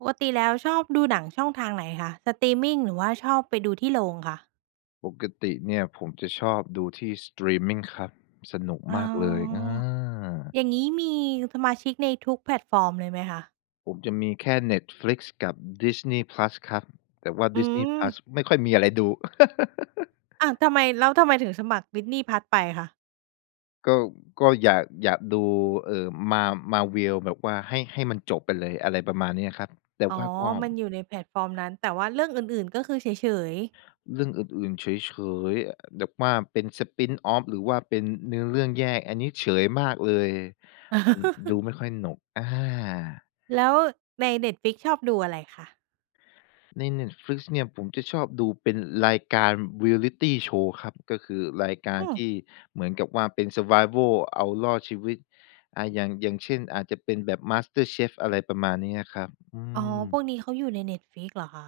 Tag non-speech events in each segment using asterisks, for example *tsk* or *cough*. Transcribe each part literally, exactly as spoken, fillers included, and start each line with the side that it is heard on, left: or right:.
right: ปกติแล้วชอบดูหนังช่องทางไหนคะ? สตรีมมิงหรือว่าชอบไปดูที่โรงคะ?
left: ปกติเนี่ยผมจะชอบดูที่สตรีมมิงครับ สนุก
right: อ๋อ
left: มากเลย อา
right: อย่างงี้มีสมาชิกในทุกแพลตฟอร์มเลยไหมคะ?
left: ผมจะมีแค่ Netflix กับ Disney Plus ครับ แต่ว่า
right: อื
left: Disney
right: ม
left: Plus ไม่ค่อยมีอะไรดู *laughs*
right: อ้าว ทำไม แล้วทำไมถึงสมัคร Disney Plus ไปคะ?
left: ก็ ก็อยาก อยากดู เอ่อ Ma Marvel แบบว่าให้ ให้มันจบไปเลย อะไรประมาณเนี้ยครับ แต่
right: อ๋อ
left: ว่ากอ
right: ม
left: ม
right: ันอยู่ในแพลตฟอร์มนั้น แต่ว่าเรื่องอื่น ๆ ก็คือเฉย ๆ
left: เรื่องอื่น ๆ เฉย ๆ แบบว่าเป็น spinoff หรือว่าเป็นเนื้อเรื่องแยก อันนี้เฉยมากเลย มันดู
right: *laughs*
left: ไม่ค่อยสนุก อา
right: แล้วใน Netflix ชอบดูอะไรคะ?
left: ใน Netflix เนี่ย ผมจะชอบดูเป็นรายการ Reality Show ครับ ก็คือรายกา
right: อ
left: ร
right: ื
left: ท
right: อ
left: ี่เหมือนกับว่าเป็น survival เอารอดชีวิต อา อย่าง อย่างเช่น อาจจะเป็นแบบ MasterChef อะไรประมาณนี้อะครับ อื
right: อ๋อ พ
left: ม
right: วกนี้เขาอยู่ใน Netflix เหรอคะ?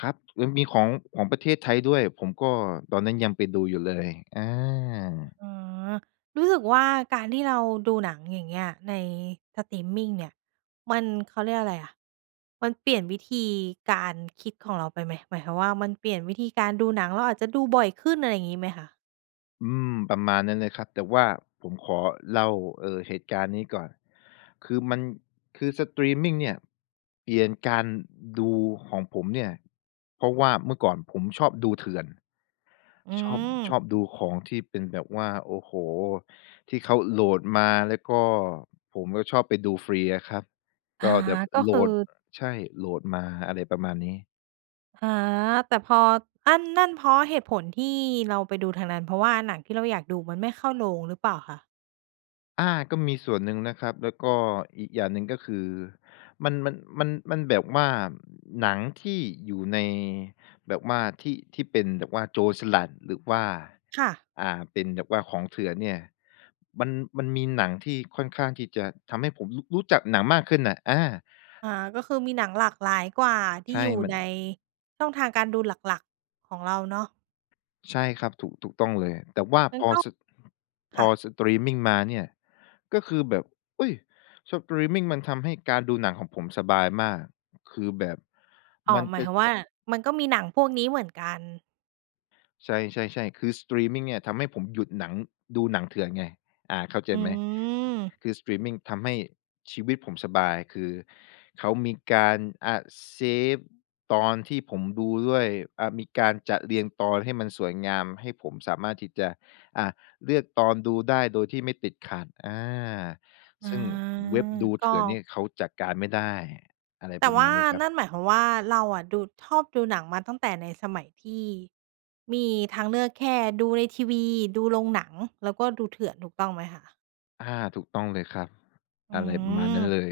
left: ครับ เออ มีของ ของประเทศไทยด้วย ผมก็ ตอนนั้นยังไปดูอยู่เลย อา
right: อ๋อ รู้สึกว่า การที่เราดูหนังอย่างเงี้ย ในสตรีมมิงเนี่ย มัน เขาเรียกว่าอะไรอะ มันเปลี่ยนวิธีการคิดของเราไปไหม? หมายความว่า มันเปลี่ยนวิธีการดูหนัง เราอาจจะดูบ่อยขึ้น อะไรงี้ไหมคะ?
left: อืม ประมาณนั้นเลยครับ แต่ว่าผมขอเล่า เอ่อ เหตุการณ์นี้ก่อน คือมัน คือสตรีมมิงเนี่ย เปลี่ยนการดูของผมเนี่ย เพราะว่าเมื่อก่อนผมชอบดูเถื่อน
right: อื
left: ชอบ ช
right: ม
left: อบดูของที่เป็นแบบว่า โอ้โฮ! ที่เขาโหลดมา แล้วก็ ผมก็ชอบไปดูฟรีอะครับ
right: อา
left: ก็แดบ
right: ก็
left: โหล
right: คือ
left: ด ใช่ โหลดมา อะไรประมาณนี้
right: อา แต่พอ อั้นนั่นเพราะเหตุผลที่เราไปดูทางนั้น เพราะว่าหนังที่เราอยากดูมันไม่เข้าโรงหรือเปล่าคะ?
left: อา ก็มีส่วนหนึ่งนะครับ แล้วก็อีกอย่างหนึ่ง ก็คือมัน มัน มัน มันแบบว่า หนังที่อยู่ใน แบบว่าที่ ที่เป็นแบบว่าโจรสลัด หรือว่า
right: ค่ะ
left: อ่า เป็นแบบว่าของเถื่อนเนี่ย มัน มันมีหนังที่ค่อนข้างที่จะทำให้ผมรุ รู้จักหนังมากขึ้นน่ะ อา
right: อา ก็คือมีหนังหลากหลายกว่าที
left: ใ
right: ่
left: ช่
right: อยู่
left: มั
right: ใ
left: น
right: น ช่องทางการดูหลัก ๆ ของเราเนาะ
left: ใช่ครับ ถูก ถูกต้องเลย แต่ว่า
right: งั้
left: พ
right: น
left: อ
right: ก็
left: สะ พ
right: ค
left: อ
right: ่ะ
left: สตรีมมิงมาเนี่ย ก็คือแบบ อุ๊ย! สตรีมมิงมันทำให้การดูหนังของผมสบายมาก คือแบบ
right: อ๋อ
left: มัน
right: หมา
left: จ
right: ย
left: ะ
right: ความว่า มันก็มีหนังพวกนี้เหมือนกัน
left: ใช่ ๆ ๆ คือ สตรีมมิงเนี่ยทำให้ผมหยุดหนัง ดูหนังเถื่อนไง อา เข้าใจ
right: อื
left: ไหม?
right: ม
left: คือ สตรีมมิงทำให้ชีวิตผมสบาย คือเขามีการ อา save ตอนที่ผมดูด้วย อา มีการจัดเรียงตอนให้มันสวยงาม ให้ผมสามารถที่จะ อ่า เลือกตอนดูได้โดยที่ไม่ติดขัด อา
right: อ๋อ
left: ซึ่งเว็บดู
right: ก
left: เถื่อนเนี
right: ็
left: ่ยเขาจัดการไม่ได้ อะไร
right: แต
left: ป
right: ่
left: ระ
right: ว
left: ม
right: ่
left: า
right: า
left: ณนี้ครั
right: น
left: บ
right: ั่นหมายความว่าเราอะ ดู ชอบดูหนังมาตั้งแต่ในสมัยที่ มีทางเลือกแค่ดูในทีวี ดูโรงหนัง แล้วก็ดูเถื่อน ถูกต้องไหมคะ?
left: อา ถูกต้องเลยครับ
right: อื
left: อะไรประมาณนั้น
right: ม
left: เลย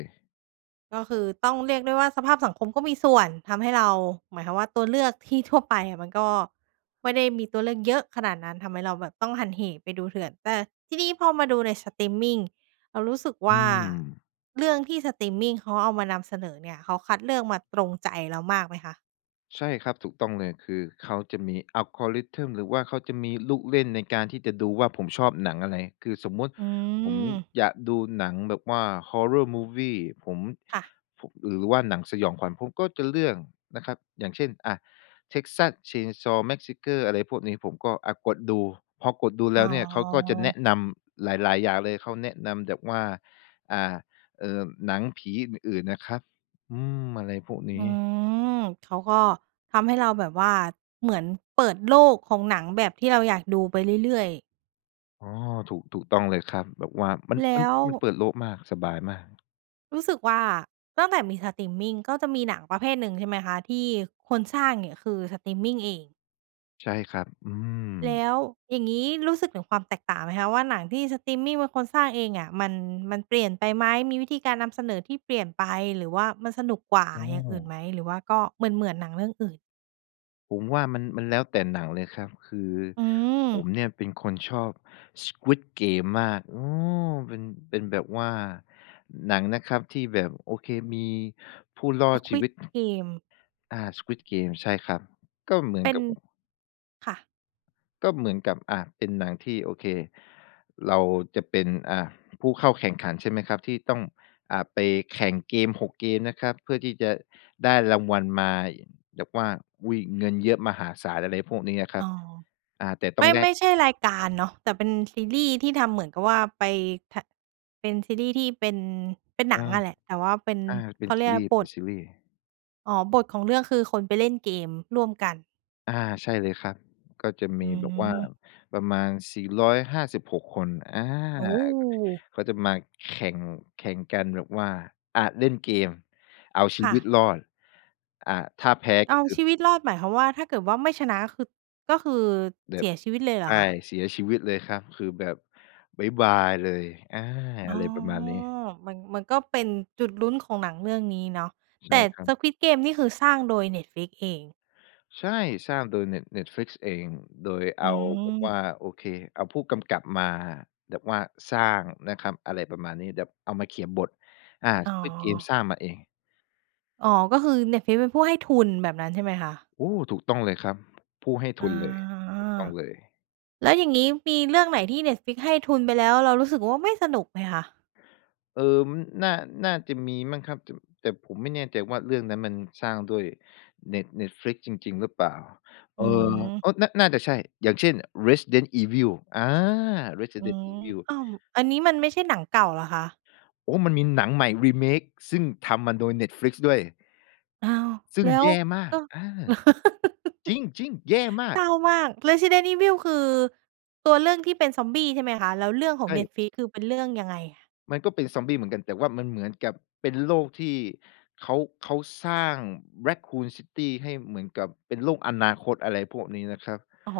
right: ก็คือต้องเรียกได้ว่าสภาพสังคมก็มีส่วน ทำให้เรา หมายความว่าตัวเลือกที่ทั่วไปอะ มันก็ไม่ได้มีตัวเลือกเยอะขนาดนั้น ทำให้เราแบบต้องหันเหไปดูเถื่อน แต่ที่นี่พอมาดูในสตรีมมิง เรารู้สึกว
left: อื
right: ่า
left: ม
right: เรื่องที่สตรีมมิงเขาเอามานำเสนอเนี่ย เขาคัดเลือกมาตรงใจเรามากไหมคะ?
left: ใช่ครับ ถูกต้องเลย คือเขาจะมี algorithm หรือว่าเขาจะมีลูกเล่นในการที่จะดูว่าผมชอบหนังอะไร คือสมมุติ
right: อื
left: ผม
right: ม
left: อยากดูหนังแบบว่า Horror movie ผม
right: ค่ะ
left: ผ หรือว่าหนังสยองขวัญ ผมก็จะเลือกนะครับ อย่างเช่น อา Texas Chainsaw Massacre อะไรพวกนี้ ผมก็ อา กดดู พอกดดูแ
right: อ
left: ล
right: ๋
left: ้วเนี่ย เขาก็จะแน
right: อ
left: ะนำหลาย ๆ อย่างเลย เขาแนะนำแบบว่า อ่า เอ่อ หนังผีอื่น ๆ อะครับ อืม อะไรพวกน
right: อ
left: ี
right: ื
left: ้
right: ม เขาก็ทำให้เราแบบว่าเหมือนเปิดโลกของหนังแบบที่เราอยากดูไปเรื่อย ๆ
left: อ๋อ ถูก ถูกต้องเลยครับ แบบว่ามัน
right: แล
left: มั
right: ้
left: น
right: ว
left: มันเปิดโลกมาก สบายมาก
right: รู้สึกว่า ตั้งแต่มีสตรีมมิงก็จะมีหนังประเภทหนึ่ง ใช่ไหมคะ? ที่คนสร้างเนี่ยคือ สตรีมมิงเอง
left: ใช่ครับ อืม
right: แล้ว อย่างงี้รู้สึกถึงความแตกต่างไหมคะว่า หนังที่สตรีมมิงเป็นคนสร้างเองอะ มัน มันเปลี่ยนไปไหม? มีวิธีการนำเสนอที่เปลี่ยนไป หรือว่ามันสนุกกว่า
left: อ้
right: อย่างอื่นไห
left: อ
right: ม? หรือว่าก็เหมือน ๆ หนังเรื่องอื่น?
left: ผมว่ามัน มันแล้วแต่หนังเลยครับ คือ
right: อื
left: ผ
right: ม
left: มเนี่ยเป็นคนชอบ Squid Game มาก อืม เป็น เป็นแบบว่าหนังนะครับ ที่แบบ โอเค มีผู้รอดชีว
right: Squid
left: ิต
right: Game
left: อา Squid Game ใช่ครับ ก็เหมื
right: เ
left: อน
right: ป็น
left: กับ
right: ค่ะ
left: ก็เหมือนกับ อา เป็นหนังที่ โอเค เราจะเป็น อา ผู้เข้าแข่งขัน ใช่ไหมครับ ที่ต้อง อ่า ไปแข่งเกม หก เกมนะครับ เพื่อที่จะได้รางวัลมา แบบว่า อุ๊ย! เงินเยอะมหาศาล อะไรพวกนี้อะคร
right: อ
left: ับ
right: ๋อ
left: อ่า แต่ต
right: ไ
left: ้
right: ม
left: อ
right: ่
left: งแล
right: ไม
left: ก
right: ่ใช่รายการเนาะ แต่เป็นซีรีส์ที่ทำเหมือนกับว่าไปทะ เป็นซีรีส์ที่เป็น เป็น
left: อื
right: หนัง
left: ม
right: อะแหละ แต่ว่าเป็น
left: อา เป
right: เ
left: ็
right: ข
left: น
right: าเ
left: ซ
right: ร
left: ี
right: ียก
left: ร
right: ว
left: ี
right: ่า
left: ส์
right: บ
left: เป็น
right: ท
left: ซีรีส์
right: อ๋อ บทของเรื่องคือ คนไปเล่นเกมร่วมกัน
left: อา ใช่เลยครับ ก็จะ
right: อ
left: ม
right: ื
left: ีแบบว่า
right: ม
left: ประมาณ สี่ร้อยห้าสิบหก คน อา
right: โอ้!
left: เขาจะมาแข่ง แข่งกันแบบว่า อา เล่นเกม เอาชี
right: ค่
left: วิต
right: ะ
left: รอด อ่า ถ้าแพ้
right: เอ
left: ก็
right: า
left: คือ
right: ชีวิตรอด หมายความว่า ถ้าเกิดว่าไม่ชนะคือ ก็คือ
left: แบ
right: เส
left: บ
right: ียชีวิตเลยเหร
left: ใช
right: อ
left: ่
right: คะ?
left: เสียชีวิตเลยครับ คือแบบ บ๊ายบายเลย อา
right: อ
left: อ
right: ๋
left: ะ
right: อ!
left: ไรประมาณนี้
right: มัน มันก็เป็นจุดลุ้นของหนังเรื่องนี้เนาะ
left: ใช
right: แต
left: ่
right: ่
left: ครับ
right: Squid Game นี่คือสร้างโดย Netflix เอง
left: ใช่ สร้างโดย Net Netflix เอง โดยเ
right: อ
left: อ
right: ื
left: าแบบว
right: ม
left: ่า โอเค เอาผู้กำกับมาแบบว่าสร้างนะครับ อะไรประมาณนี้ แบบเอามาเขียนบท อา
right: อ๋อ
left: Squid Game สร้างมาเอง
right: อ๋อ ก็คือ Netflix เป็นผู้ให้ทุน แบบนั้นใช่ไหมคะ?
left: โอ้! ถูกต้องเลยครับ ผู้ให้ท
right: อ
left: ุ
right: า
left: นเลย ถูกต้องเลย
right: แล้วอย่างงี้มีเรื่องไหนที่ Netflix ให้ทุนไปแล้ว เรารู้สึกว่าไม่สนุกไหมคะ?
left: เอิ่ม น่า น่าจะมีมั้งครับ แต่ แต่ผมไม่แน่ใจว่าเรื่องนั้นมันสร้างด้วย Net Netflix จริง ๆ หรือเปล่า
right: อ
left: เ
right: ื
left: อ่อ
right: ม
left: โอ้! น่า น่าจะใช่ อย่างเช่น Resident Evil อา
right: อื
left: Resident
right: ม
left: Evil
right: อ้าว อันนี้มันไม่ใช่หนังเก่าเหรอคะ?
left: โอ้ มันมีหนังใหม่ remake ซึ่งทำมาโดย Netflix ด้วย
right: อ้าว
left: ซึ่
right: แ
left: ง
right: ล้
left: แ
right: ว
left: ย่มา
right: ก
left: ก
right: ็
left: อา
right: *laughs*
left: จริง ๆ แย่มา
right: เศ
left: ก!
right: ร้ามาก Resident Evil คือตัวเรื่องที่เป็น Zombie ใช่ไหมคะ? แล้วเรื่องขอ
left: ใช
right: ง
left: ่
right: Netflix คือเป็นเรื่องยังไง?
left: มันก็เป็นซอมบี้เหมือนกัน แต่ว่ามันเหมือนกับเป็นโลกที่เขา เขาสร้าง Raccoon City ให้เหมือนกับเป็นโลกอนาคต อะไรพวกนี้นะครับ
right: อ๋อ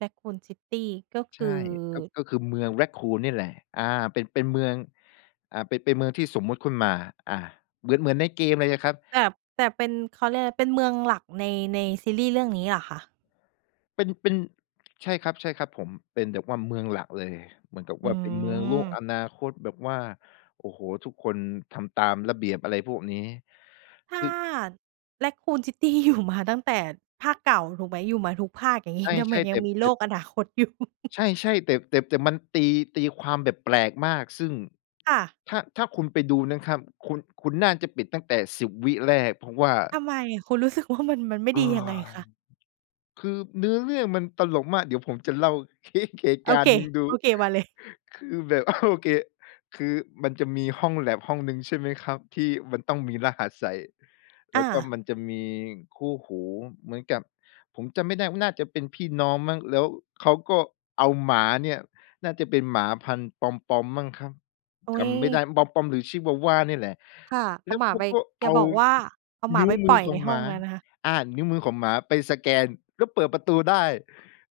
right: Raccoon City ก็ค
left: ใช
right: ือ
left: ่ ก็ ก็คือเมือง Raccoon นี่แหละ อา เป็น เป็นเมือง อ่า เป็น เป็นเมืองที่สมมุติขุ่น มา อา เหมือน เหมือนในเกมเลยยังครับ
right: แต่ แต่เป็น เขาเรียกอะไร เป็นเมืองหลักใน ในซีรีส์เรื่องนี้เหรอคะ?
left: เป็น เป็น ใช่ครับ ใช่ครับผม เป็นแบบว่าเมืองหลักเลย เหมือนกับ
right: อื
left: ว่าเป็นเมืองโลก
right: ม
left: อนาคตแบบว่า โอ้โฮ ทุกคนทำตามระเบียบอะไรพวกนี้
right: ถ
left: ค
right: ้
left: ื
right: า
left: อ
right: Raccoon City อยู่มาตั้งแต่ภาคเก่าถูกไหม? อยู่มาทุกภาค อย่าง
left: ใ
right: ง
left: ช
right: ี้ทำไม
left: ่ ๆ แ
right: ย
left: ต
right: ัง
left: ๊บ
right: มี
left: แ
right: โ
left: ต
right: ล
left: ๊ด
right: กอนาคต *chuckles* อยู่?
left: ใช่ ๆ แต่ แต่ แต่มันตี ตีความแบบแปลกมาก ซึ่ง
right: ค่ะ
left: ถ้า ถ้าคุณไปดูนะครับ คุณ คุณน่าจะปิดตั้งแต่ สิบ วิแรก เพราะว่า
right: ทำไม? คุณรู้สึกว่ามัน มันไม่
left: *sighs* เออ
right: ดียังไงคะ?
left: คือเนื้อเรื่องมันตลกมาก เดี๋ยวผมจะเล่า *chuckles* เค้ก เหตุ
right: โอ
left: การ
right: เ
left: ณ
right: ค
left: ์หนึ่งดู
right: ๆ มาเลย
left: คือแบบ *chuckles* โอเค คือมันจะมีห้องแล็บห้องหนึ่ง ใช่ไหมครับ ที่มันต้องมีรหัสใส่ แล
right: อ
left: ้วก็
right: า
left: มันจะมีคู่หูเหมือนกับ ผมจำไม่ได้ ว น่าจะเป็นพี่น้องมั้ง แล้วเขาก็เอาหมาเนี่ย น่าจะเป็นหมาพันธุ์ปอมปอมมั้งครับ
right: อ
left: จ
right: ุ๊
left: ำไม่ได
right: ย
left: ้ ปอมปอมหรือชิวาวานี่แหละ
right: ค่ะ เ
left: แ
right: อ
left: ล้
right: า
left: ว
right: หมา
left: เข
right: ไ
left: า
right: ป
left: ก็
right: อย
left: เอ
right: ่า
left: า
right: บอกว่า เอาหม
left: น
right: า
left: ิ้
right: ไ
left: ว
right: ป
left: ม
right: ป
left: ื
right: ล
left: อ
right: ่อย
left: ข
right: ใ
left: อ
right: น
left: ง
right: ห
left: ห
right: ้
left: ม
right: อง
left: า
right: แล้วนะคะ
left: อา นิ้วมือของหมาไปสแกนแล้วเปิดประตูได้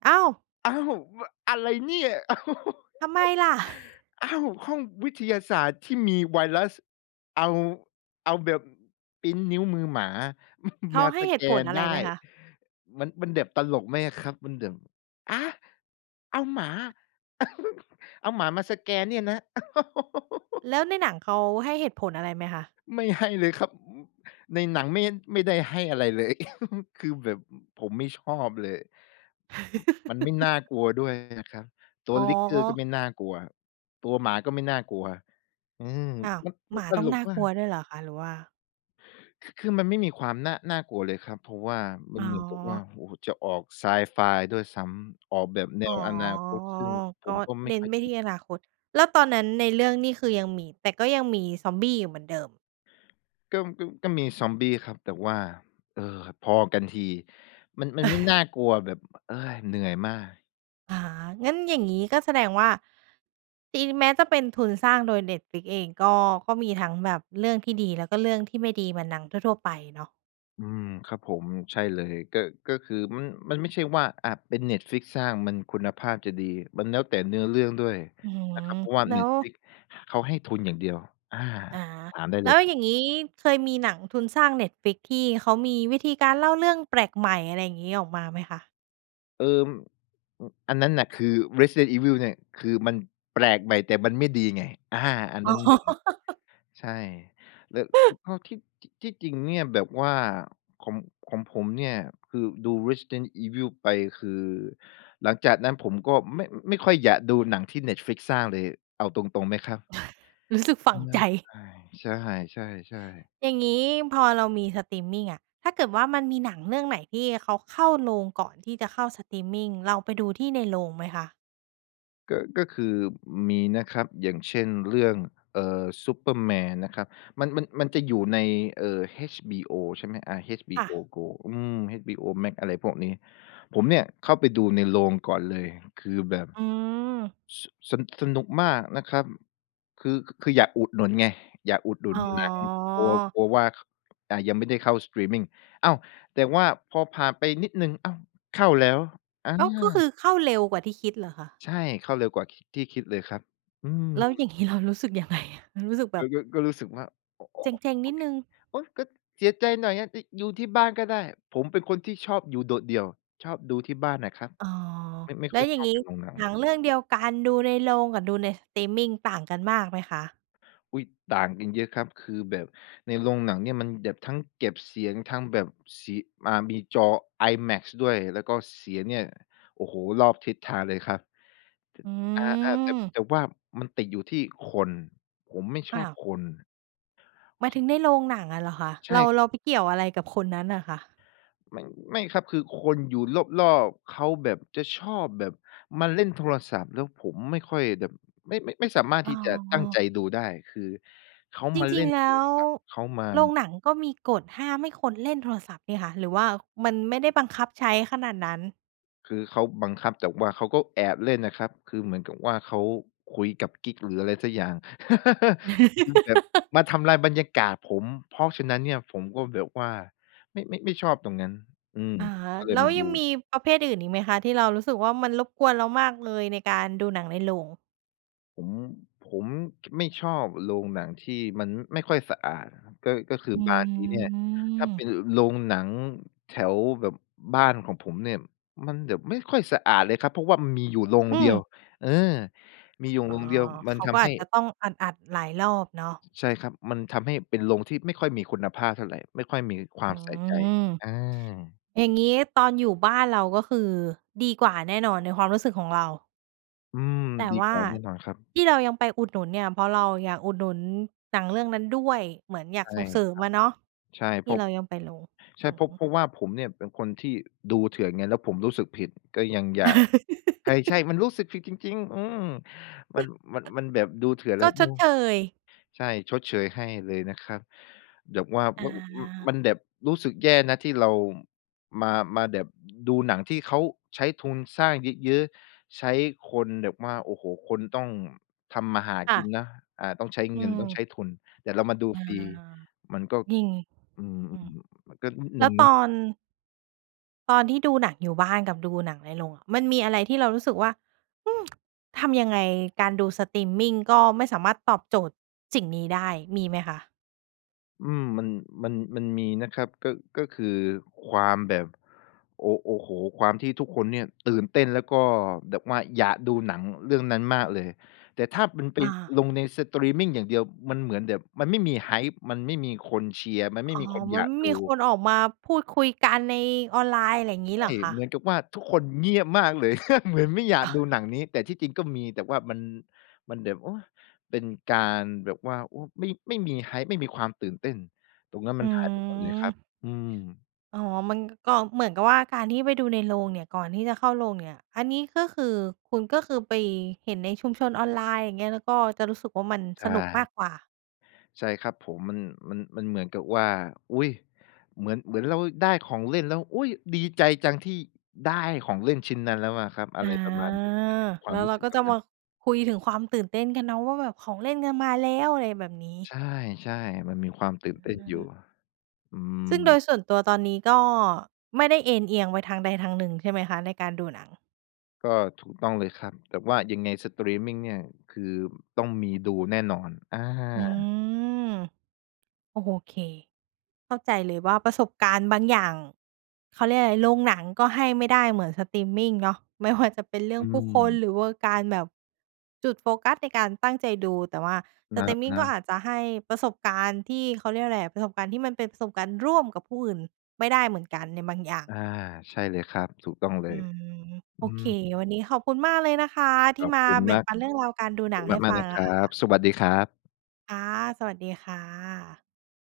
right: อ้าว!
left: อ้าว! มะ อะไรเนี่ย! *laughs*
right: ทำไมล่ะ? *chuckles*
left: อ้าว อ้าว! ห้องวิทยาศาสตร์ที่มีไวรัส เอา เอาแบบพรินต์นิ้วมือหมา
right: เ
left: *chuckles*
right: ข
left: ม
right: า
left: า
right: ให้
left: ส
right: เห
left: แ
right: ต
left: ก
right: ุผล
left: น
right: อะไ
left: ไ
right: ร
left: ด
right: ไห
left: ้
right: มคะ?
left: มัน มันแดบ ตลกไหมอะครับ มันแดบ อา! เอาหมา *chuckles* เอาหมามาสแกนเนี่ยนะ *laughs*
right: แล้วในหนังเขาให้เหตุผลอะไรไหมคะ?
left: ไม่ให้เลยครับ ในหนังไม่ ไม่ได้ให้อะไรเลย *chuckles* คือแบบผมไม่ชอบเลย มันไม่น่
right: *laughs*
left: ากลัวด้วยนะครับ ตั
right: อ
left: ว
right: ๋อ
left: Licker ก็ไม่น่ากลัว ตัวหมาก็ไม่น่ากลัว อืม
right: อ้าว
left: มัน
right: ห
left: มั
right: ม
left: น
right: า
left: ต
right: ต้อง
left: ล
right: น
left: ก
right: ่า
left: ม
right: ก
left: า
right: ลั
left: ก
right: วด้วยเหรอคะ? หรือว่า
left: ค คือมันไม่มีความน่า น่ากลัวเลยครับ เพราะว่ามั
right: อ๋
left: นเหมือนกับว่า
right: อ
left: โอ้โฮ จะออกไซไฟด้วยซ้ำ ออกแบบแน
right: อ๋อ
left: วอนาคต ซึ่งผ
right: ก็
left: มก็ไม
right: เ
left: ่
right: น้น
left: ค่อย
right: ไป
left: อ
right: ท
left: ิ
right: ี่
left: น
right: อนาคต แล้วตอนนั้นในเรื่องนี่คือยังมี แต่ก็ยังมีซอมบี้อยู่เหมือนเดิม
left: ก็ ก็ ก็มีซอมบี้ครับแต่ว่า เออ พอกันที มัน มันไม่น่
right: *chuckles*
left: ากลัวแบบ เฮ้ย เหนื่อยมาก
right: อ๋อ งั้นอย่างนี้ก็แสดงว่า ที่แม้จะเป็นทุนสร้างโดย Netflix เองก็ ก็มีทั้งแบบเรื่องที่ดี แล้วก็เรื่องที่ไม่ดีเหมือนหนังทั่ว ๆ ไปเนาะ
left: อืม ครับผม ใช่เลย ก็ ก็คือมัน มันไม่ใช่ว่า อะ เป็น Netflix สร้างมันคุณภาพจะดี มันแล้วแต่เนื้อเรื่องด้วย
right: อื
left: น
right: ม
left: ะครับ เพราะว่า
right: แล้ว
left: Netflix เขาให้ทุนอย่างเดียว อา
right: อา
left: ถามได้
right: แ
left: เ
right: ล
left: ล
right: ้
left: ยครับ
right: วอย่างงี้เคยมีหนังทุนสร้าง Netflix ที่เขามีวิธีการเล่าเรื่องแปลกใหม่ อะไรอย่างงี้ ออกมาไหมคะ?
left: เออ อ อันนั้นน่ะคือ Resident Evil เนี่ย คือมันแปลกใหม่ แต่มันไม่ดีไง อา อัน
right: อ๋
left: นั
right: อ
left: ้นหนึ่ง
right: *laughs*
left: ใช่ แล้ว
right: *chuckles*
left: ก็ที่ ที่จริงเนี่ยแบบว่า ของ ของผมเนี่ยคือดู Resident Evil ไปคือ หลังจากนั้นผมก็ไม่ ไม่ค่อยอยากดูหนังที่ Netflix สร้างเลย เอาตรง ๆ ไหมครับ
right: *sighs* รู้สึกฝังใจ
left: *sighs* ใช่ ๆ ๆ
right: อย่างงี้พอเรามีสตรีมมิงอะ ถ้าเกิดว่ามันมีหนังเรื่องไหน ที่เขาเข้าโรงก่อนที่จะเข้าสตรีมมิง เราไปดูที่ในโรงไหมคะ?
left: ก็ ก็คือมีนะครับ อย่างเช่น เรื่อง เอ่อ ซูเปอร์แมนนะครับ มัน มัน มันจะอยู่ใน เอ่อ HBO ใช่ไหม อา
right: ค่
left: HBO
right: ะ
left: Go อืม HBO Max อะไรพวกนี้ ผมเนี่ยเข้าไปดูในโรงก่อนเลย คือแบบ
right: อืม
left: ส สะ สนุกมากนะครับ คือ ค คืออยากอุดหนุนไง อยากอุดหนุ
right: อ
left: น
right: ๋อ
left: หนัง กลัว กลัวว่า ข อ่า ยังไม่ได้เข้า สตรีมมิง อ้าว! แต่ว่าพอผ่านไปนิดหนึ่ง อ้าว! เข้าแล้ว อ
right: อ้าว ก็ค
left: า
right: ือเข้าเร็วกว่าที่คิดเหรอคะ?
left: ใช่ เข้าเร็วกว่า ค ที่คิดเลยครับ อืม
right: แล้วอย่าง งี้เรารู้สึกยังไงอะ? มันรู้สึกแบ
left: ก็
right: บ
left: ก็ ก็รู้สึกว่า โอ โอ
right: เ
left: โอะ
right: จ็ง ๆ
left: โ
right: น
left: อ
right: ิด
left: เค
right: หนึ่ง
left: โอ๊ย! ก็เสียใจหน่อยอะ ได้ ยู ที่บ้านก็ได้ ผมเป็นคนที่ชอบอยู่โดดเดี่ยว ชอบดูที่บ้านน่ะครับ
right: อ๋อ
left: ไม่ ไม่
right: แล
left: ค
right: ้
left: ่อ
right: ว
left: ย
right: อย่
left: ช
right: าง
left: อบ
right: งี้
left: เป็นโรงหนั
right: หนั
left: ง
right: งเรื่องเดียวกัน ดูในโรงกับดูใน สตรีมมิง ต่างกันมากไหมคะ?
left: อุ๊ย! ต่างกันเยอะครับ คือแบบในโรงหนังเนี่ย มันแดบ ทั้งเก็บเสียง ทั้งแบบสี อ่า มีจอ IMAX ด้วย แล้วก็เสียงเนี่ย โอ้โฮ รอบทิศทางเลยครับ
right: อื
left: จะ อา ๆ แต่บ
right: ม
left: แต่ว่ามันติดอยู่ที่คน ผมไม่ช
right: อ้
left: อ
right: า
left: บ
right: ว
left: คน
right: หมายถึงในโรงหนังอะเหรอคะ?
left: ใช
right: เ
left: ่
right: รา
left: ค
right: เร
left: รับ
right: าไปเกี่ยวอะไรกับคนนั้นน่ะคะ?
left: มัน ไม่ครับ คือคนอยู่รอบ ๆ เขาแบบจะชอบแบบมาเล่นโทรศัพท์ แล้วผมไม่ค่อยแดบ ไม่ ไม่ ไม่สามารถ
right: อ๋
left: ท
right: อ
left: ี่จะตั้งใจดูได้ คือ เขา
right: จ
left: มาเ
right: ริ
left: ล่
right: ง
left: น
right: ๆ แล
left: โท
right: ้
left: ร
right: ว
left: ศัพท์ เขาม
right: โรง
left: า
right: หนังก็มีกฎห้ามให้คนเล่นโทรศัพท์นี่คะ หรือว่ามันไม่ได้บังคับใช้ขนาดนั้น
left: คือเขาบังคับ แต่ว่าเขาก็แอบเล่นนะครับ คือเหมือนกับว่าเขาคุยกับกิ๊กหรืออะไรสักอย่าง *laughs* คือแบบ
right: *laughs*
left: มาทำลายบรรยากาศผม เพราะฉะนั้นเนี่ย ผมก็แบบว่าไม่ ไม่ ไม่ชอบตรงนั้น อืม
right: อะฮะ
left: ก็เล
right: แล
left: ย
right: ้ว
left: มาด
right: ยังม
left: ู
right: ีประเภทอื่นอีกไหมคะ? ที่เรารู้สึกว่า มันรบกวนเรามากเลยในการดูหนังในโรง
left: ผม ผม *tsk* ไม่ชอบโรงหนังที่มันไม่ค่อยสะอาดอะครับ ก็ ก็คือ
right: อื
left: บางทีเนี่ย ถ้าเป
right: ม
left: ็นโรงหนังแถวแบบบ้านของผมเนี่ย มันแบบไม่ค่อยสะอาดเลยครับ เพราะว่ามันมีอยู่โรง
right: อื
left: เดียว
right: อ
left: เออ มีอยู่
right: อ๋อ
left: โรงเดียว มั
right: เข
left: น
right: า
left: ท
right: ก็
left: ำใ
right: อ
left: ห้
right: าจจะต้องอัด ๆ หลายรอบเนาะ
left: ใช่ครับ มันทำให้เป็นโรงที่ไม่ค่อยมีคุณภาพเท่าไร ไม่ค่อยมีควา
right: อื
left: มใส่ใจ
right: ม
left: อา
right: อย่างงี้ตอนอยู่บ้านเรา ก็คือดีกว่าแน่นอนในความรู้สึกของเรา
left: อืม
right: แต่
left: ดี
right: ว่
left: ก
right: า
left: ว่าแน่นอนครับ
right: ที่เรายังไปอุดหนุนเนี่ย เพราะเราอยากอุดหนุนหนังเรื่องนั้นด้วย เหมือนอยา
left: ใ
right: ก
left: ช
right: ส
left: ่
right: ่งเสริม
left: ครั
right: อะเนาะ
left: บ ใช่
right: ท
left: เพ
right: ี
left: ร
right: ่
left: าะ
right: เรายังไปโรง
left: ใช่
right: อื
left: เพราะ เพ
right: อ
left: ราะว่าผมเนี่ย เป็นคนที่ดูเถื่อนไง แล้วผมรู้สึกผิด ก็ยังอยาก ใช่
right: *laughs*
left: ๆ มันรู้สึกผิดจริง ๆ อืม มัน
right: *chuckles*
left: มัน มันแบบดูเถื่อนแล
right: ก
left: ้
right: ็
left: ว อ
right: ช
left: ื
right: ด
left: ม
right: เชย
left: ใช่ ชดเชยให้เลยนะครับ แบบว่า
right: อ
left: ม ม ม
right: า
left: ันแบบรู้สึกแย่นะ ที่เรามา มาแบบดูหนังที่เขาใช้ทุนสร้างเยอะ ๆ ใช้คนแบบว่า โอ้โฮ! คนต้องทำมาหา
right: ค่
left: กิ
right: ะ
left: นนะ อ่า ต้องใช้
right: อื
left: เงิน ต้อง
right: ม
left: ใช้ทุน แต่เรามาดู
right: อา
left: ฟรี มันก็
right: ยิง
left: อือ
right: อือ
left: ๆ มันก็นิด
right: แ
left: น
right: ล
left: ึ
right: ้
left: ง
right: ว
left: น
right: ต
left: ะ
right: อน ตอนที่ดูหนังอยู่บ้านกับดูหนังในโรงอะ มันมีอะไรที่เรารู้สึกว่า อือ *tsk* ทำยังไง การดูสตรีมมิงก็ไม่สามารถตอบโจทย์สิ่งนี้ได้ มีไหมคะ?
left: อืม มัน มัน มันมีนะครับ ก็ ก็คือความแบบ โอ้ โอ้โฮ ความที่ทุกคนเนี่ยตื่นเต้น แล้วก็แบบว่าอยากดูหนังเรื่องนั้นมากเลย แต่ถ้ามันไป
right: อา
left: ลงในสตรีมมิงอย่างเดียว มันเหมือนแบบ มันไม่มี Hype มันไม่มีคนเชียร์ มันไม
right: อ
left: ่
right: ๋อ
left: มีคน
right: ม
left: อย
right: ัน
left: า
right: ไ
left: ก
right: ม่
left: ดู
right: มีคนออกมาพูดคุยกันในออนไลน์ ไรงี้
left: ใช
right: เ
left: ่
right: หรอคะ?
left: เหมือนกับว่าทุกคนเงียบมากเลย *laughs* เหมือนไม่อยา
right: อ
left: ก
right: า
left: ดูหนังนี้ แต่ที่จริงก็มี แต่ว่ามัน มันแบบ โอ๊ย เป็นการแบบว่า โอ้ ไม่ ไม่มี Hype ไม่มีความตื่นเต้น ตรงนั้นม
right: อ
left: ั
right: ื
left: นหายไปหมดเลยครับ
right: ม
left: อืม
right: อ๋อ มันก็เหมือนกับว่าการที่ไปดูในโรงเนี่ย ก่อนที่จะเข้าโรงอย่างเนี่ย อันนี้ก็คือ คุณก็คือไปเห็นในชุมชนออนไลน์ อย่างเงี้ย แล้วก็จะรู้สึกว่ามัน
left: ใช
right: สนุกม
left: ่
right: ากกว่า
left: ใช่ครับผม มัน มัน มันเหมือนกับว่า อุ๊ย เหมือน เหมือนเราได้ของเล่นแล้ว อุ๊ย! ดีใจจังที่ได้ของเล่นชิ้นนั้นแล้วอะครับ อ
right: อ
left: ะไ
right: า
left: รประมาณนี้ แต่จะมีคว
right: แ
left: า
right: ล
left: ม
right: ้ว
left: รู
right: เ
left: ้
right: รา
left: สึก
right: ก็
left: แบ
right: จะ
left: บน
right: ม
left: ั้น
right: าคุยถึงความตื่นเต้นกันเนาะ ว่าแบบของเล่นกันมาแล้ว อะไรแบบนี้
left: ใช่ ใช่ มันมีความตื่
right: อ
left: นเต้นอยู่
right: า
left: อื
right: ซึ่งโด
left: ม
right: ยส่วนตัวตอนนี้ก็ไม่ได้เอนเอียงไปทางใดทางหนึ่งใช่ไหมคะ ในการดูหนัง?
left: ก็ถูกต้องเลยครับ แต่ว่ายังไงสตรีมมิงเนี่ย คือต้องมีดูแน่นอน อา
right: อืม โอเค เข้าใจเลยว่าประสบการณ์บางอย่าง เขาเรียกอะไร โรงหนังก็ให้ไม่ได้เหมือนสตรีมมิงเนาะ ไม่ว่า จะเป็นเรื่
left: อ
right: อ
left: ื
right: งผู้คน
left: ม
right: หรือว่าการแบบจุดโฟกัสในการตั้งใจดู แต่ว่าส
left: นะ
right: ตรีมมิง
left: น
right: ก็
left: ะ
right: อาจจะให้ประสบการณ์ที่ เขาเรียกว่าอะไรอะ ประสบการณ์ที่มันเป็นประสบการณ์ร่วมกับผู้อื่นไม่ได้เหมือนกันในบางอย่าง
left: อา ใช่เลยครับ ถูกต้องเล
right: อื
left: ย
right: ม โ
left: อ
right: อ
left: ื
right: เค
left: ม
right: วันนี้ขอบคุณมากเลยนะคะที
left: ข
right: ่
left: อบ
right: มา
left: คุณ
right: แบ่
left: ม
right: ง
left: าก
right: ปันเรื่องราวการดู
left: ขอบ
right: หน
left: ค
right: ั
left: ุ
right: ง
left: ณ
right: ให้
left: มา
right: ฟ
left: ก
right: ั
left: ๆ น
right: ง
left: ะค
right: อะ
left: รั
right: ค่
left: บ
right: ะ
left: สวัสดีครับ
right: ค่ะ สวัสดีค่ะ